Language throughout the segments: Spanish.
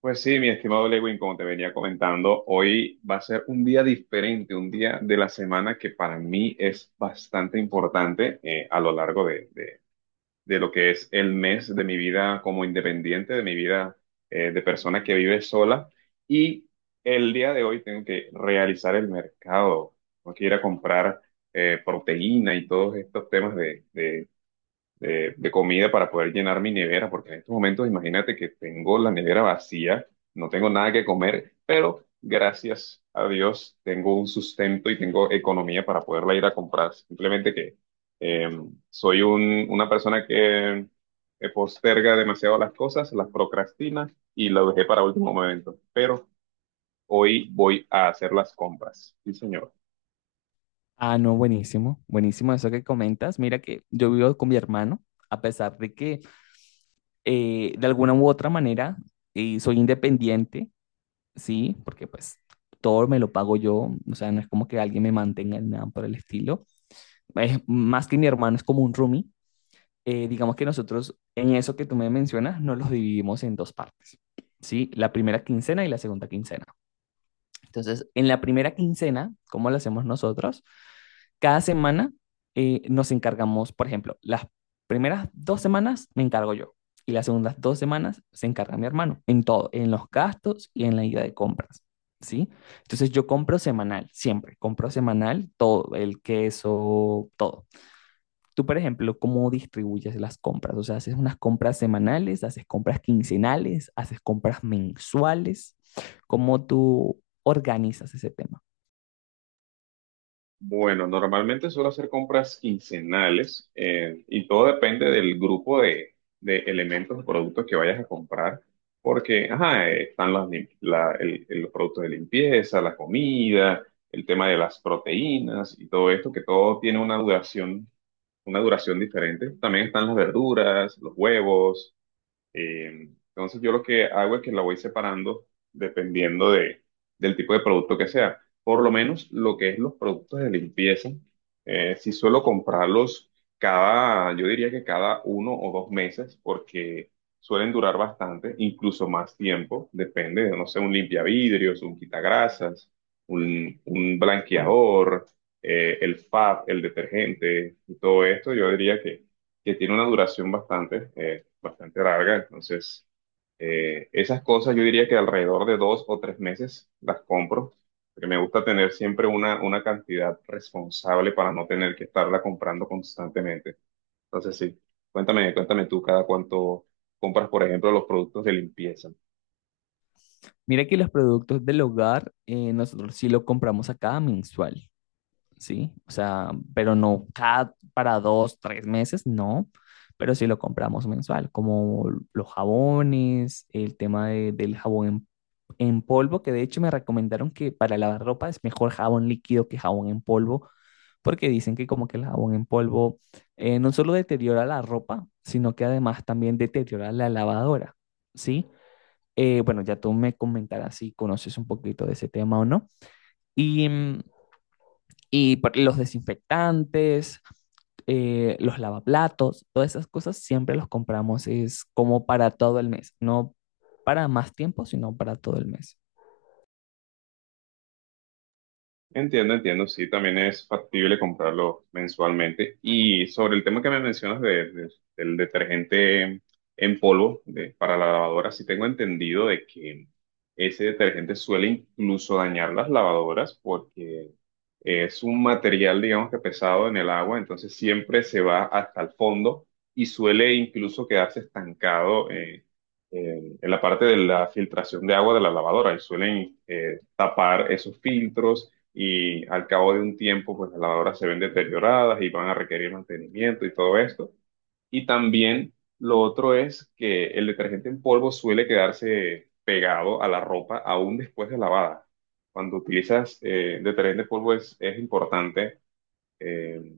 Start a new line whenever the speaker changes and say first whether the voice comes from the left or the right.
right: Pues sí, mi estimado Lewin, como te venía comentando, hoy va a ser un día diferente, un día de la semana que para mí es bastante importante, a lo largo de de lo que es el mes de mi vida como independiente, de mi vida de persona que vive sola. Y el día de hoy tengo que realizar el mercado, tengo que ir a comprar proteína y todos estos temas de comida para poder llenar mi nevera, porque en estos momentos imagínate que tengo la nevera vacía, no tengo nada que comer, pero gracias a Dios tengo un sustento y tengo economía para poderla ir a comprar. Simplemente que eh, una persona que posterga demasiado las cosas, las procrastina y lo dejé para último momento, pero hoy voy a hacer las compras. Sí, señor.
left: Ah, no, buenísimo, buenísimo eso que comentas. Mira que yo vivo con mi hermano, a pesar de que de alguna u otra manera soy independiente, sí, porque pues todo me lo pago yo, o sea, no es como que alguien me mantenga ni nada por el estilo. Es más que mi hermano, es como un roomie. Digamos que nosotros en eso que tú me mencionas, nos los dividimos en dos partes, sí, la primera quincena y la segunda quincena. Entonces, en la primera quincena, ¿cómo lo hacemos nosotros? Cada semana nos encargamos, por ejemplo, las primeras 2 semanas me encargo yo y las segundas 2 semanas se encarga mi hermano en todo, en los gastos y en la ida de compras. ¿Sí? Entonces yo compro semanal, siempre, compro semanal todo, el queso, todo. Tú, por ejemplo, ¿cómo distribuyes las compras? O sea, haces unas compras semanales, haces compras quincenales, haces compras mensuales. ¿Cómo tú organizas ese tema?
right: Bueno, normalmente suelo hacer compras quincenales, y todo depende del grupo de elementos o productos que vayas a comprar, porque ajá, están las lim- la- el- los productos de limpieza, la comida, el tema de las proteínas y todo esto, que todo tiene una duración diferente. También están las verduras, los huevos. Entonces yo lo que hago es que la voy separando dependiendo del tipo de producto que sea. Por lo menos lo que es los productos de limpieza, sí suelo comprarlos cada, yo diría que cada uno o dos meses porque suelen durar bastante, incluso más tiempo, depende de, no sé, un limpiavidrios, un quitagrasas, un blanqueador, el FAB, el detergente y todo esto, yo diría que tiene una duración bastante, bastante larga. Entonces, esas cosas yo diría que alrededor de dos o tres meses las compro, porque me gusta tener siempre una cantidad responsable para no tener que estarla comprando constantemente. Entonces, sí, cuéntame tú cada cuánto compras, por ejemplo, los productos de limpieza.
left: Mira que los productos del hogar nosotros sí lo compramos acá mensual, ¿sí? O sea, pero no cada para 2, 3 meses, no, pero sí lo compramos mensual, como los jabones, el tema del jabón en polvo, que de hecho me recomendaron que para lavar ropa es mejor jabón líquido que jabón en polvo, porque dicen que como que el jabón en polvo no solo deteriora la ropa, sino que además también deteriora la lavadora, ¿sí? Bueno, ya tú me comentarás si conoces un poquito de ese tema o no. Y, y los desinfectantes, los lavaplatos, todas esas cosas siempre los compramos, es como para todo el mes, no para más tiempo, sino para todo el mes.
right: Entiendo, entiendo, sí, también es factible comprarlo mensualmente. Y sobre el tema que me mencionas del detergente en polvo de- para la lavadora, sí tengo entendido de que ese detergente suele incluso dañar las lavadoras porque es un material, digamos que pesado en el agua, entonces siempre se va hasta el fondo y suele incluso quedarse estancado, en la parte de la filtración de agua de la lavadora y suelen tapar esos filtros y al cabo de un tiempo, pues las lavadoras se ven deterioradas y van a requerir mantenimiento y todo esto. Y también lo otro es que el detergente en polvo suele quedarse pegado a la ropa aún después de lavada. Cuando utilizas detergente en polvo es importante eh,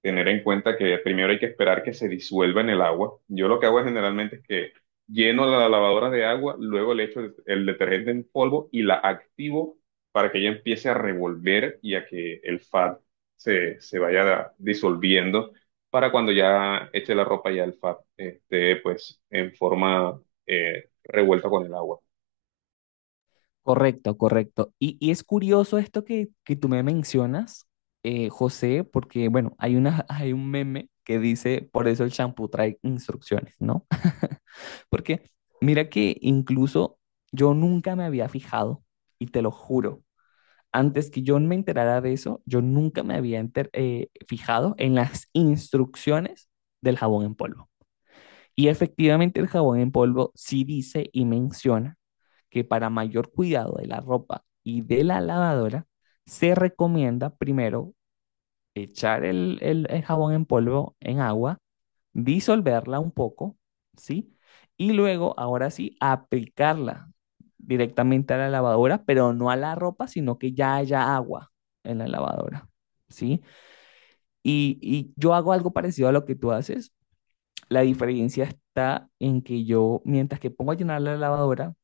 right: tener en cuenta que primero hay que esperar que se disuelva en el agua. Yo lo que hago generalmente es que lleno la lavadora de agua, luego le echo el detergente en polvo y la activo para que ella empiece a revolver y a que el fat se vaya disolviendo para cuando ya eche la ropa ya el fat esté pues en forma, revuelta con el agua.
left: Correcto, correcto. Y es curioso esto que tú me mencionas, José, porque bueno, hay un meme que dice, por eso el champú trae instrucciones, ¿no? Porque mira que incluso yo nunca me había fijado, y te lo juro, antes que yo me enterara de eso, yo nunca me había fijado en las instrucciones del jabón en polvo. Y efectivamente el jabón en polvo sí dice y menciona que para mayor cuidado de la ropa y de la lavadora, se recomienda primero echar el jabón en polvo en agua, disolverla un poco, ¿sí? Y luego, ahora sí, aplicarla directamente a la lavadora, pero no a la ropa, sino que ya haya agua en la lavadora, ¿sí? Y yo hago algo parecido a lo que tú haces. La diferencia está en que yo, mientras que pongo a llenar la lavadora,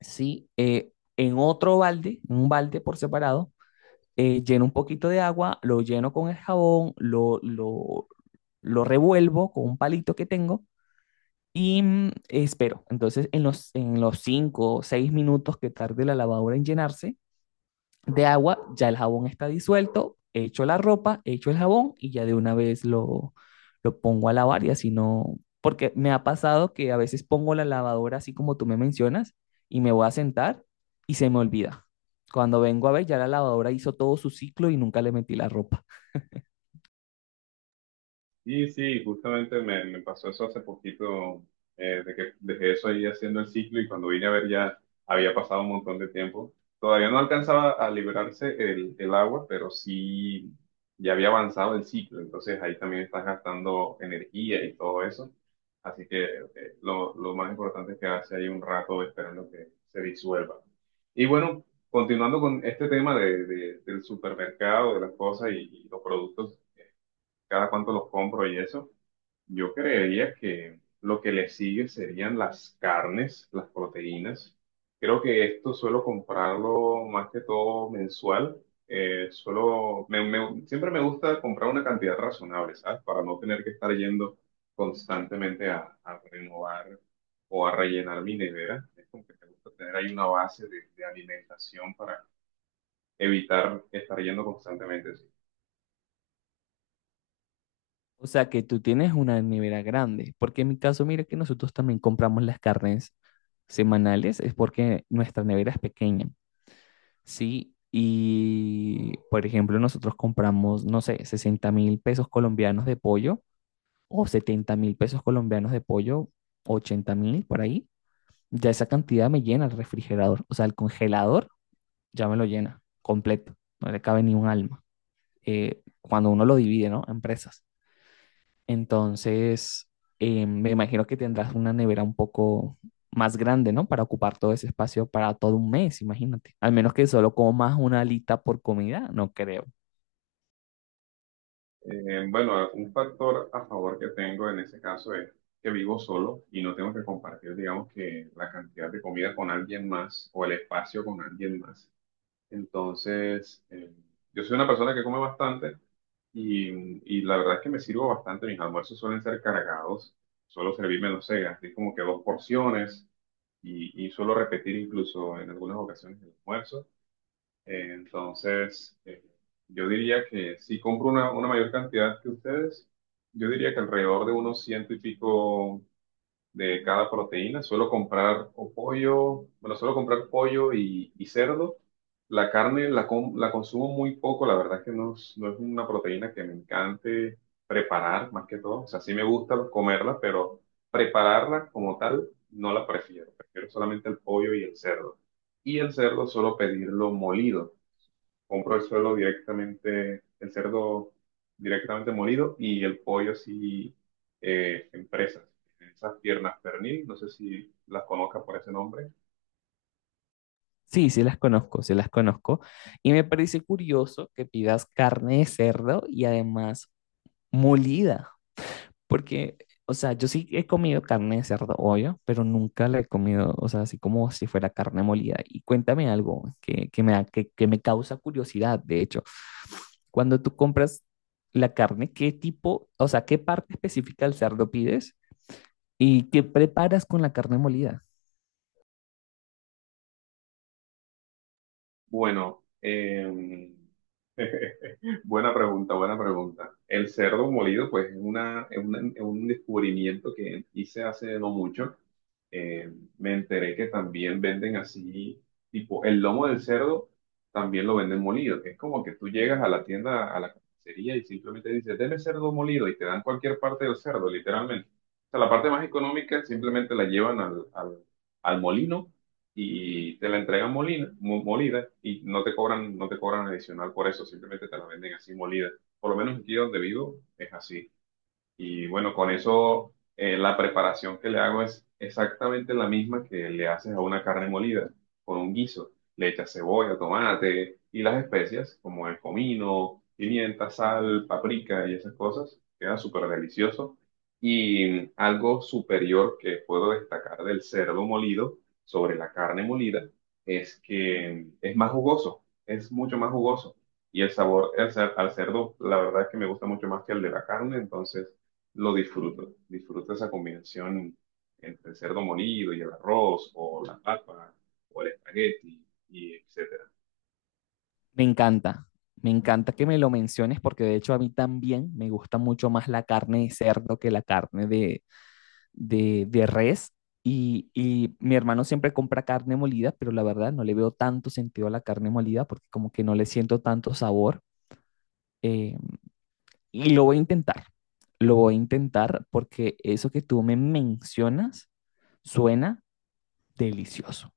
left: sí, en otro balde, en un balde por separado, lleno un poquito de agua, lo lleno con el jabón, lo revuelvo con un palito que tengo y espero. Entonces, en en los 5 o 6 minutos que tarde la lavadora en llenarse de agua, ya el jabón está disuelto, echo la ropa, echo el jabón y ya de una vez lo pongo a lavar y así no, porque me ha pasado que a veces pongo la lavadora así como tú me mencionas y me voy a sentar y se me olvida. Cuando vengo a ver, ya la lavadora hizo todo su ciclo y nunca le metí la ropa.
right: Y sí, justamente me pasó eso hace poquito, de que dejé eso ahí haciendo el ciclo y cuando vine a ver ya había pasado un montón de tiempo. Todavía no alcanzaba a liberarse el agua, pero sí ya había avanzado el ciclo, entonces ahí también estás gastando energía y todo eso. Así que lo más importante es quedarse ahí un rato esperando que se disuelva. Y bueno, continuando con este tema del supermercado, de las cosas y los productos cada cuánto los compro y eso. Yo creería que lo que le sigue serían las carnes, las proteínas. Creo que esto suelo comprarlo más que todo mensual. Siempre me gusta comprar una cantidad razonable, ¿sabes? Para no tener que estar yendo constantemente a renovar o a rellenar mi nevera. Es como que me gusta tener ahí una base de alimentación para evitar estar yendo constantemente.
left: O sea que tú tienes una nevera grande, porque en mi caso, mira que nosotros también compramos las carnes semanales, es porque nuestra nevera es pequeña, ¿sí? Y, por ejemplo, nosotros compramos, no sé, 60.000 pesos colombianos de pollo o 70.000 pesos colombianos de pollo, 80.000 por ahí. Ya esa cantidad me llena el refrigerador, o sea, el congelador ya me lo llena completo, no le cabe ni un alma. Cuando uno lo divide, ¿no? En presas. Entonces, me imagino que tendrás una nevera un poco más grande, ¿no? Para ocupar todo ese espacio para todo un mes, imagínate. Al menos que solo comas una alita por comida, no creo.
right: Bueno, un factor a favor que tengo en ese caso es que vivo solo y no tengo que compartir, digamos, que la cantidad de comida con alguien más o el espacio con alguien más. Entonces, yo soy una persona que come bastante y la verdad es que me sirvo bastante. Mis almuerzos suelen ser cargados, suelo servirme, no sé, así como que dos porciones y suelo repetir incluso en algunas ocasiones el almuerzo. Eh, entonces, eh, yo diría que si compro una mayor cantidad que ustedes, yo diría que alrededor de unos ciento y pico de cada proteína. Suelo comprar o pollo, bueno, suelo comprar pollo y cerdo. La carne la consumo muy poco, la verdad es que no, no es una proteína que me encante preparar más que todo. O sea, sí me gusta comerla, pero prepararla como tal no la prefiero. Prefiero solamente el pollo y el cerdo. Y el cerdo suelo pedirlo molido, compro el suelo directamente, el cerdo directamente molido y el pollo así, en presas. Esas piernas pernil, no sé si las conozcas por ese nombre.
left: Sí, sí las conozco, sí las conozco. Y me parece curioso que pidas carne de cerdo y además molida. Porque, o sea, yo sí he comido carne de cerdo, obvio, pero nunca la he comido, o sea, así como si fuera carne molida. Y cuéntame algo que me causa curiosidad, de hecho. Cuando tú compras la carne, ¿qué tipo, o sea, qué parte específica del cerdo pides y qué preparas con la carne molida?
right: Bueno, buena pregunta, buena pregunta. El cerdo molido, pues, es un descubrimiento que hice hace no mucho. Eh, Me enteré que también venden así, tipo, el lomo del cerdo también lo venden molido, que es como que tú llegas a la tienda, a la carnicería y simplemente dices, deme cerdo molido y te dan cualquier parte del cerdo, literalmente. O sea, la parte más económica simplemente la llevan al molino y te la entregan molina, molida y no te cobran, no te cobran adicional por eso, simplemente te la venden así molida. Por lo menos aquí donde vivo es así. Y bueno, con eso, la preparación que le hago es exactamente la misma que le haces a una carne molida, con un guiso. Le echas cebolla, tomate y las especias como el comino, pimienta, sal, paprika y esas cosas. Queda súper delicioso. Y algo superior que puedo destacar del cerdo molido sobre la carne molida es que es más jugoso, es mucho más jugoso. Y el sabor al cerdo, la verdad es que me gusta mucho más que el de la carne, entonces lo disfruto. Disfruto esa combinación entre el cerdo molido y el arroz, o la papa, o el espagueti, y etc.
left: Me encanta, me encanta que me lo menciones porque de hecho a mí también me gusta mucho más la carne de cerdo que la carne de res y mi hermano siempre compra carne molida, pero la verdad no le veo tanto sentido a la carne molida porque como que no le siento tanto sabor eh, y lo voy a intentar, lo voy a intentar porque eso que tú me mencionas suena delicioso.